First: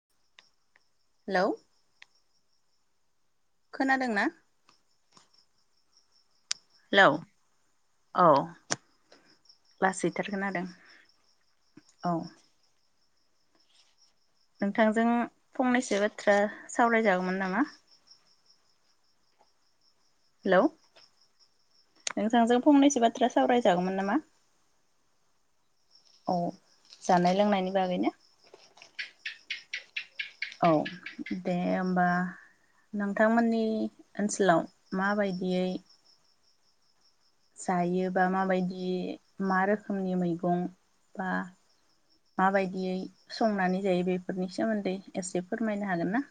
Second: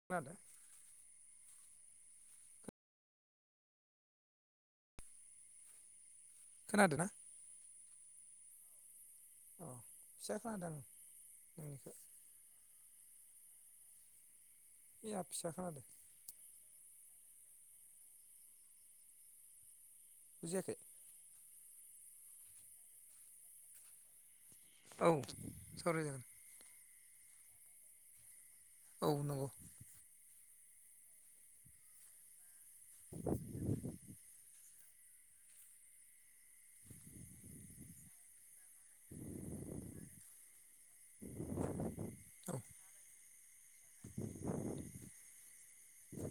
[inaudible] Hello. खोनादों ना? खोनादों हेल' ना औ। अ फिसा लासैथारमोन आरो खोनादों आं नोंनिखौ औ। नोंथांजों मैया फिसा खोनादों फंनैसो बाथ्रा सावरायजागौमोन नामा? हेलौ बुजियाखै नोंथांजों फंनैसो बाथ्रा सावरायजागौमोन नामा? औ सावराय जागोन। औ जानाय लोंनायनि बागैनो। औ नंगौ। औ दे होमबा नोंथांमोननि ओनसोलाव। माबायदियै। जायो बा माबायदि मा रोखोमनि मैगं बा। औ माबायदियै संनानै जायो बेफोरनि सोमोन्दै एसे फोरमायनो हागोन ना?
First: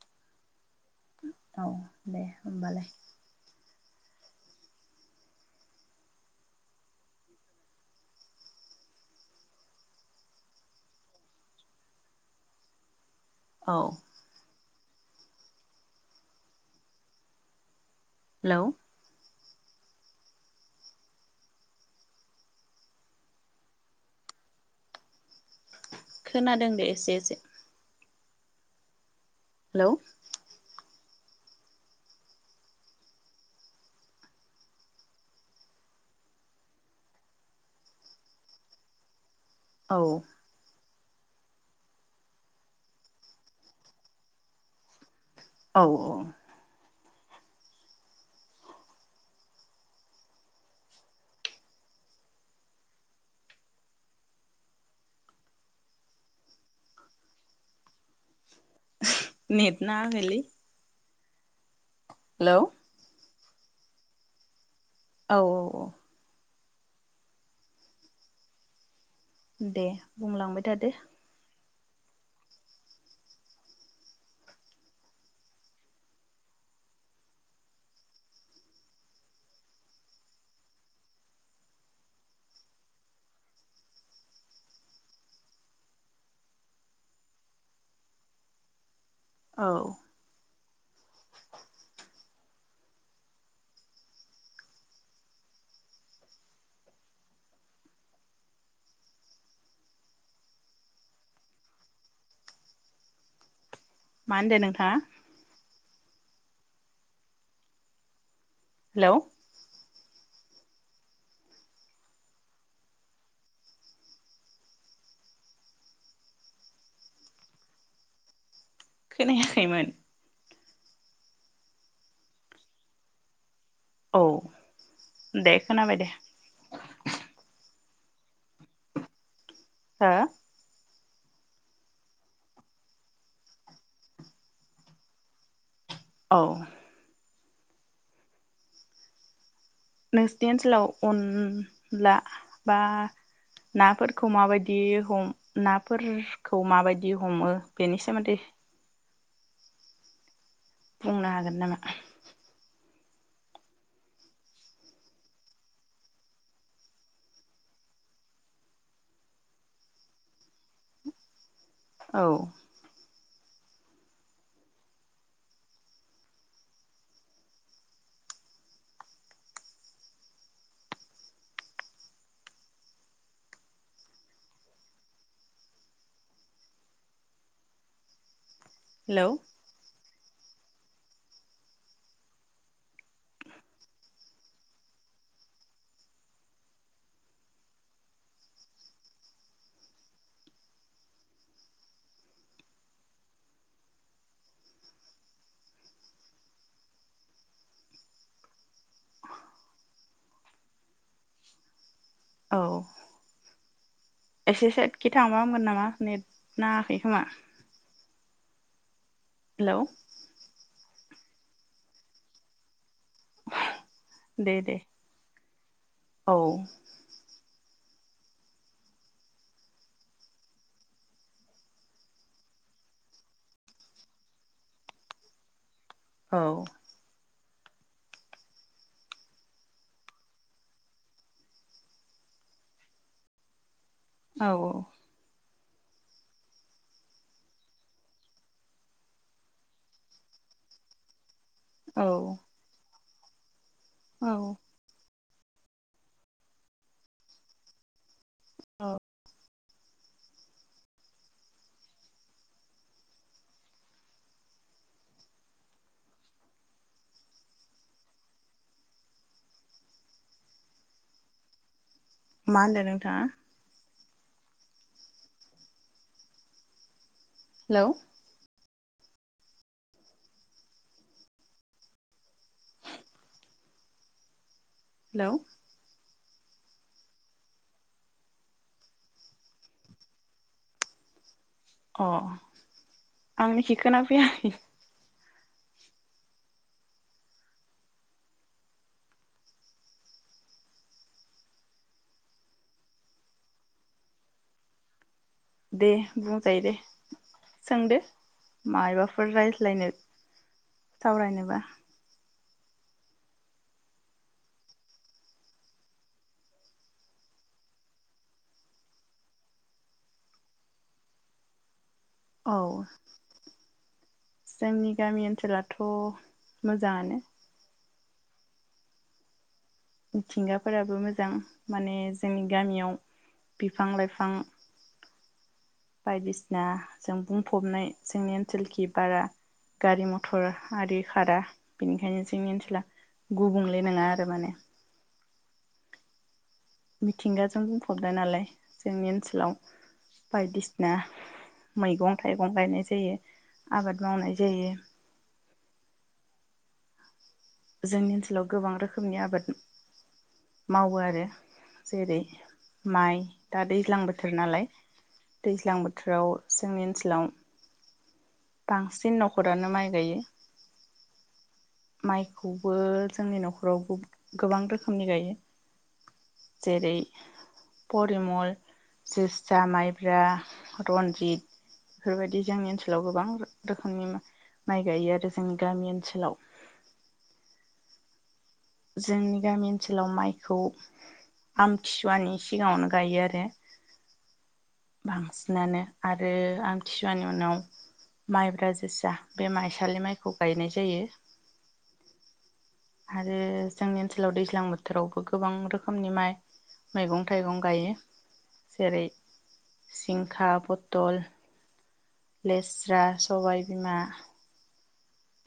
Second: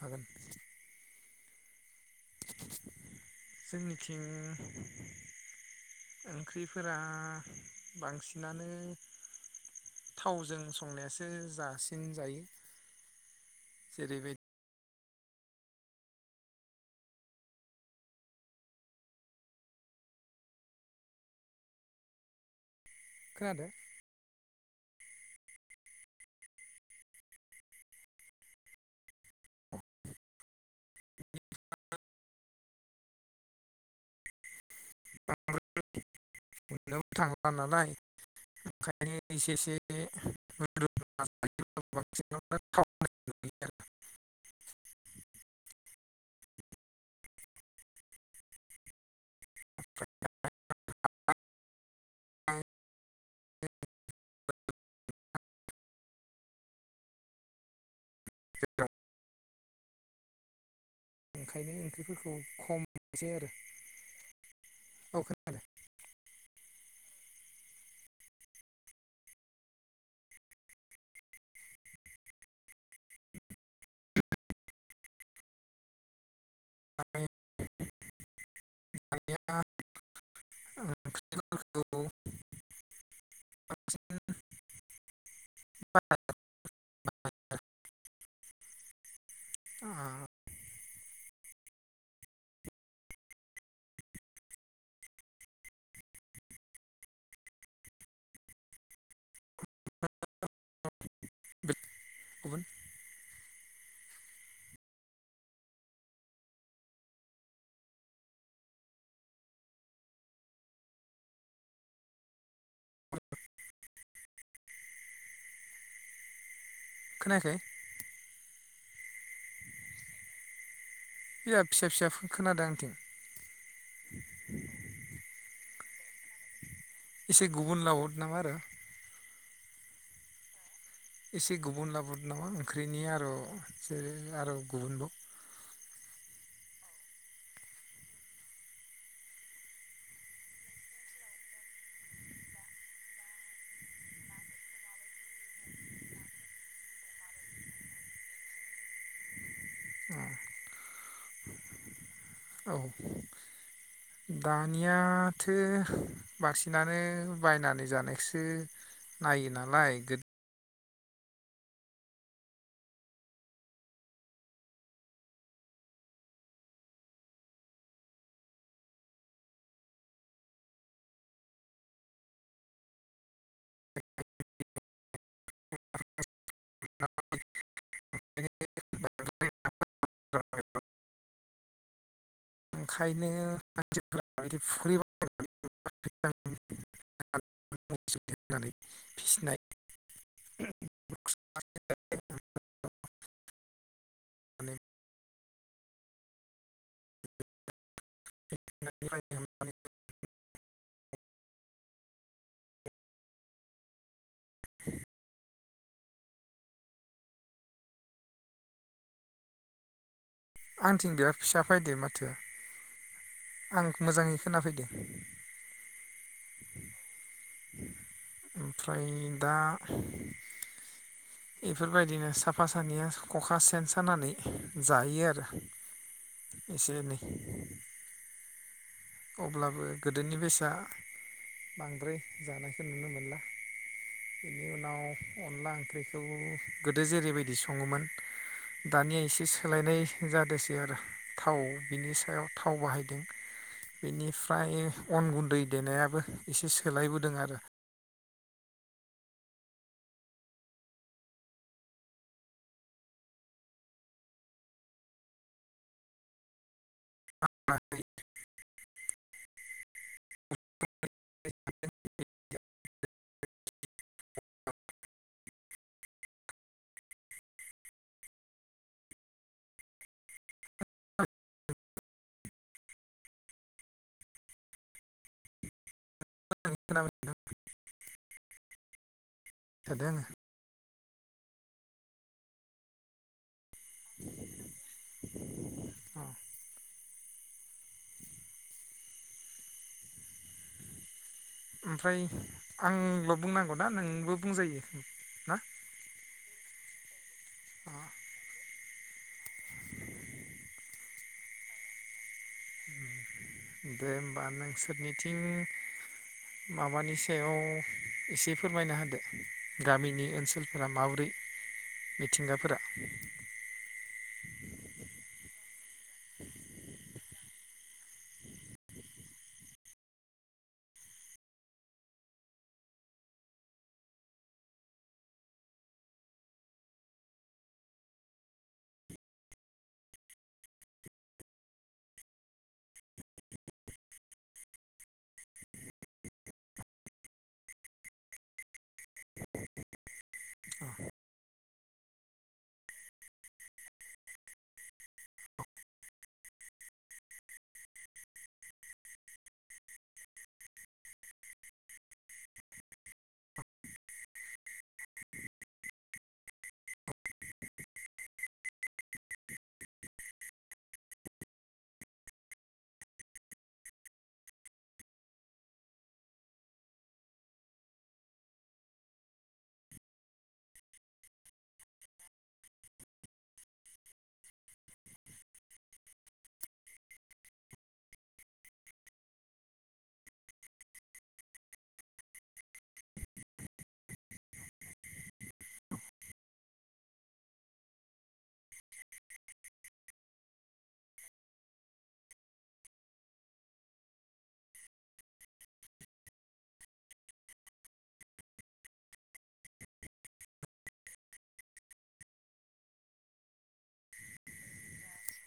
हागोन। औ दे होमबालाय। जोंनिथिं। ओंख्रिफोरा बांसिनानो। थावजों संनायासो जासिन जायो। औ। जेरैबाय हेलौ। खोनादो? खोनादों दे एसे एसे। हेलौ। [unintelligible] [unintelligible] मोननोबो थांला नालाय ओंखायनो एसे एसे औ बे [unintelligible] बांसिनानो [unintelligible] होयो औ अ। [unintelligible] [inaudible] [unintelligible] [unintelligible] नेट नाङाखैलै। ओंखायनो ओंख्रिफोरखौ हेलौ खम [unintelligible] आरो। औ औ औ। दे बुंलांबाय थादो। [unintelligible] ओंख्रिफोरखौ औ। गुबुन मा होनदो नोंथाङा? हेलौ। खोनायाखै? खोनायाखैमोन। बिराद फिसा फिसा खोनादों आंनिथिं। औ दे खोनाबाय दे। एसे गुबुन लावद नङा आरो। हो? एसे गुबुन लाबोदो नामा ओंख्रिनि आर' एसे आरो गुबुनबाव। औ। नोंसिनि ओनसोलाव अन ला बा नाफोरखौ माबायदि हम नाफोर खौ माबायदि हमो बेनि सोमोन्दै उम। बुंनो हागोन नामा? औ। दानियाथो बांसिनानो बायनानै जानायखोसो नायो नालाय गो औ। [unintelligible] हेलौ। [unintelligible] ओंखायनो मानसिफोरा [unintelligible] [unintelligible] नानै फिसिनाय [unintelligible] औ। एसे साइदखि थांबा हामगोन नामा नेट नाङाखै खोमा। हेलौ। आंथिं बिराद फिसा फायदो माथोआ। आंनिखै मोजाङै दे दे खोनाफैदो। औ। ओमफ्राय दा बेफोरबायदिनो साफा सानैया ख'खा सेन सानानै जायो आरो। औ एसे एनै। अब्लाबो गोदोनि बेसा। बांद्राय जानायखौ नुनो मोनला औ बेनि उनाव अनला ओंख्रि थ' गोदो जेरैबायदि सङोमोन दानिया एसे सोलायनाय जादोसै आरो थाव औ बिनि सायाव थाव बाहायदों औ बेनिफ्राय अन गुन्दै देनायाबो एसे सोलायबोदों आरो। औ [unintelligible] [inaudible] मा होनदों नोंथाङा? हेलौ? हेलौ? ओं खोनाबाय नोंथां थादों आङो अह आंनिखि खोना फैयाखै? आङो अ ओमफ्राय आंल' बुंनांगौ ना नोंबो बुंजायो? ना दे बुंजायो दे अ सोंदो मायबाफोर रायज्लायनो? सावरायनोबा। उम दे होमबा नोंसोरनिथिं माबानि सायाव एसे फोरमायना होदो गामिनि ओनसोलफोरा माबोरै? [unintelligible] [inaudible] औ मिथिंगाफोरा? जोंनि गामि ओनसोलाथ' मोजाङानो। मिथिंगाफोराबो मोजां माने जोंनि गामियाव बिफां-लाइफां बायदिसिना जों बुंफबनाय जोंनि ओनसोलखि बारा गारि मथर आरि खारा बेनिखायनो जोंनि ओनसोला गुबुंले नङा आरो माने। मिथिंगाजों बुंफबनाय नालाय जोंनि ओनसोलाव बायदिसिना मैगं थाइगं गायनाय जायो आबाद मावनाय जायो। जोंनि ओनसोलाव गोबां रोखोमनि आबाद मावो आरो जेरै माइ दा दैज्लां बोथोर नालाय। दैज्लां बोथोराव जोंनि ओनसोलाव बांसिन न'खरानो माइ गायो। माइखौबो जोंनि न'खरावबो गोबां रोखोमनि गायो। जेरै परिमल, जोसा, माइब्रा, रनजित बेफोरबायदि जोंनि ओनसोलाव गोबां रोखोमनि माइ गायो आरो जोंनि गामि ओनसोलाव। जोंनि गामि ओनसोलाव माइखौ आमथिसुवानि सिगाङावनो गायो आरो। बांसिनानो आरो आमथिसुवानि उनाव माइब्रा जोसा बे माइसालि माइखौ गायनाय जायो। आरो जोंनि ओनसोलाव दैज्लां बोथोरावबो गोबां रोखोमनि माइ मैगं थाइगं गायो जेरै जिंखा, फथल लेस्रा, सबाय बिमा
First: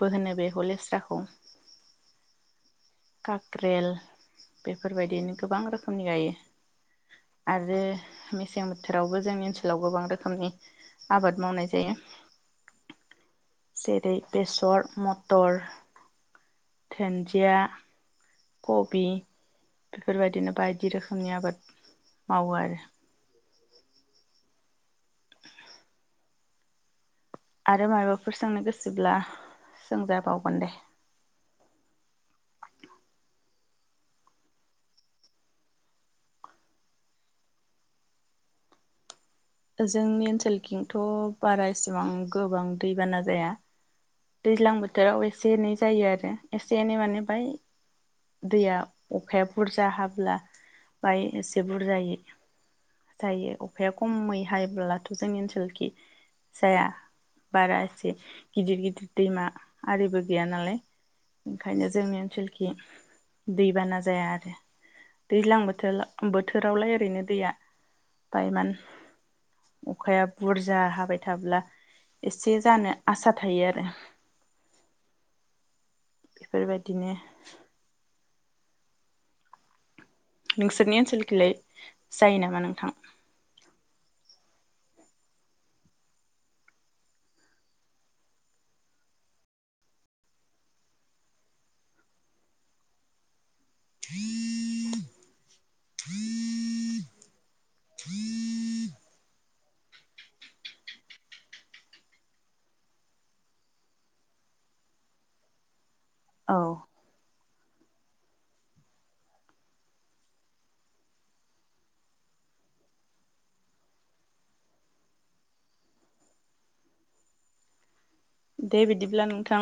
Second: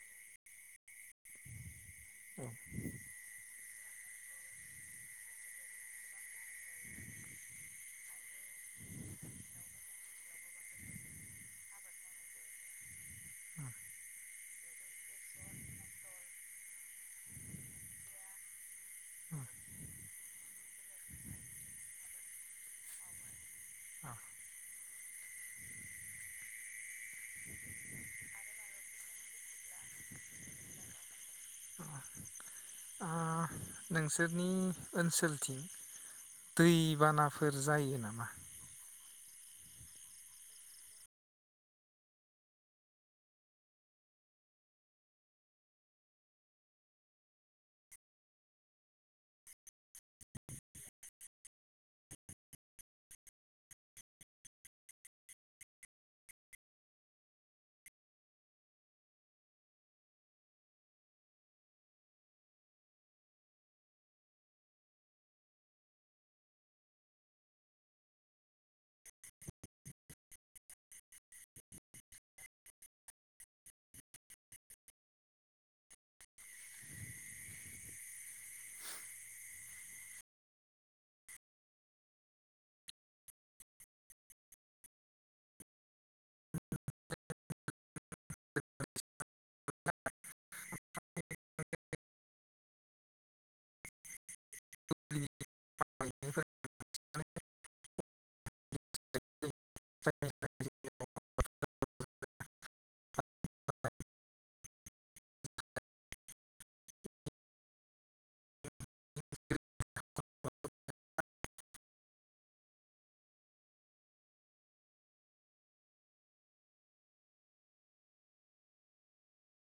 बो होनो बेखौ लेस्राखौ। औ। खाक्रेल बेफोरबायदिनो गोबां रोखोमनि गायो। आरो मेसें बोथोरावबो जोंनि ओनसोलाव गोबां रोखोमनि आबाद मावनाय जायो‌। जेरै बेसर मथर दोनजिया कबि बेफोरबायदिनो बायदि रोखोमनि आबाद मावो आरो। [inaudible] आरो मायबाफोर सोंनो गोसोब्ला सोंजाबावगोन दे। ओ नोंसोरनि ओनसोलथिं दै बानाफोर जायो नामा? जोंनि ओनसोलथिंथ' बारा इसिबां गोबां दैबाना जाया। दैज्लां बोथोराव एसे एनै जायो आरो एसे एनै माने बाय। दैया अखाया बुरजा हाब्ला बाय एसे बुरजायै जायो अखाया खमै हायोब्लाथ' जोंनि ओनसोलखि जाया बारा एसे गिदिर-गिदिर दैमा आरिबो गैया नालाय ओंखायनो जोंनि ओनसोलखि दैबाना जाया आरो दैज्लां बोथोल बोथोरावलाय ओरैनो दैया बारबार अखाया बुरजा हाबाय थाब्ला एसे जानो आसा थायो आरो। बेफोर बायदिनो नोंसोरनि ओनसोलखैलाय जायो नामा नोंथां? [unintelligible] [unintelligible] [unintelligible] [inaudible] [unintelligible] [unintelligible] औ। [unintelligible] दे बिदिब्ला नोंथां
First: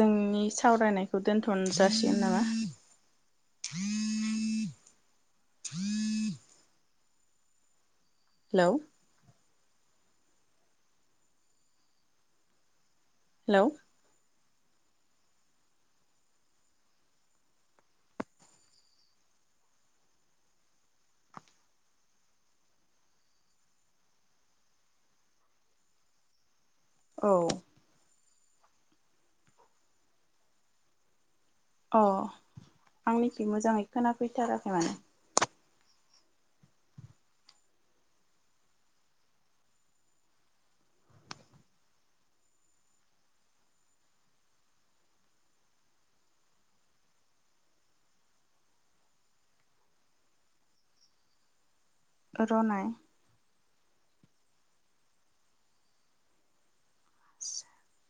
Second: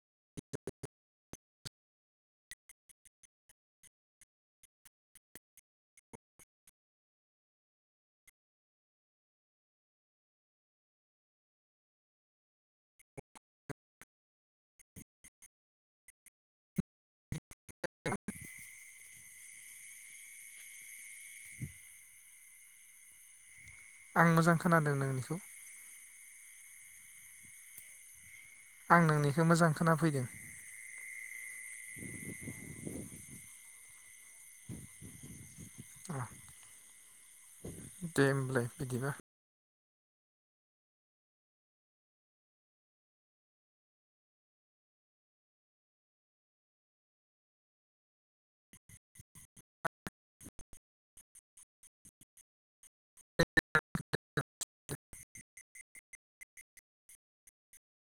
जोंनि सावरायनायखौ दोनथ'न जासिगोन नामा? हेलौ। हेलौ। [unintelligible] आं मोजां खोनादों नोंनिखौ। औ। आं नोंनिखौ मोजां खोनाफैदों। अ' आंनिखि मोजाङै खोनाफैथाराखै माने। अ दे होमबालाय बिदिबा। र'नाय। [inaudible]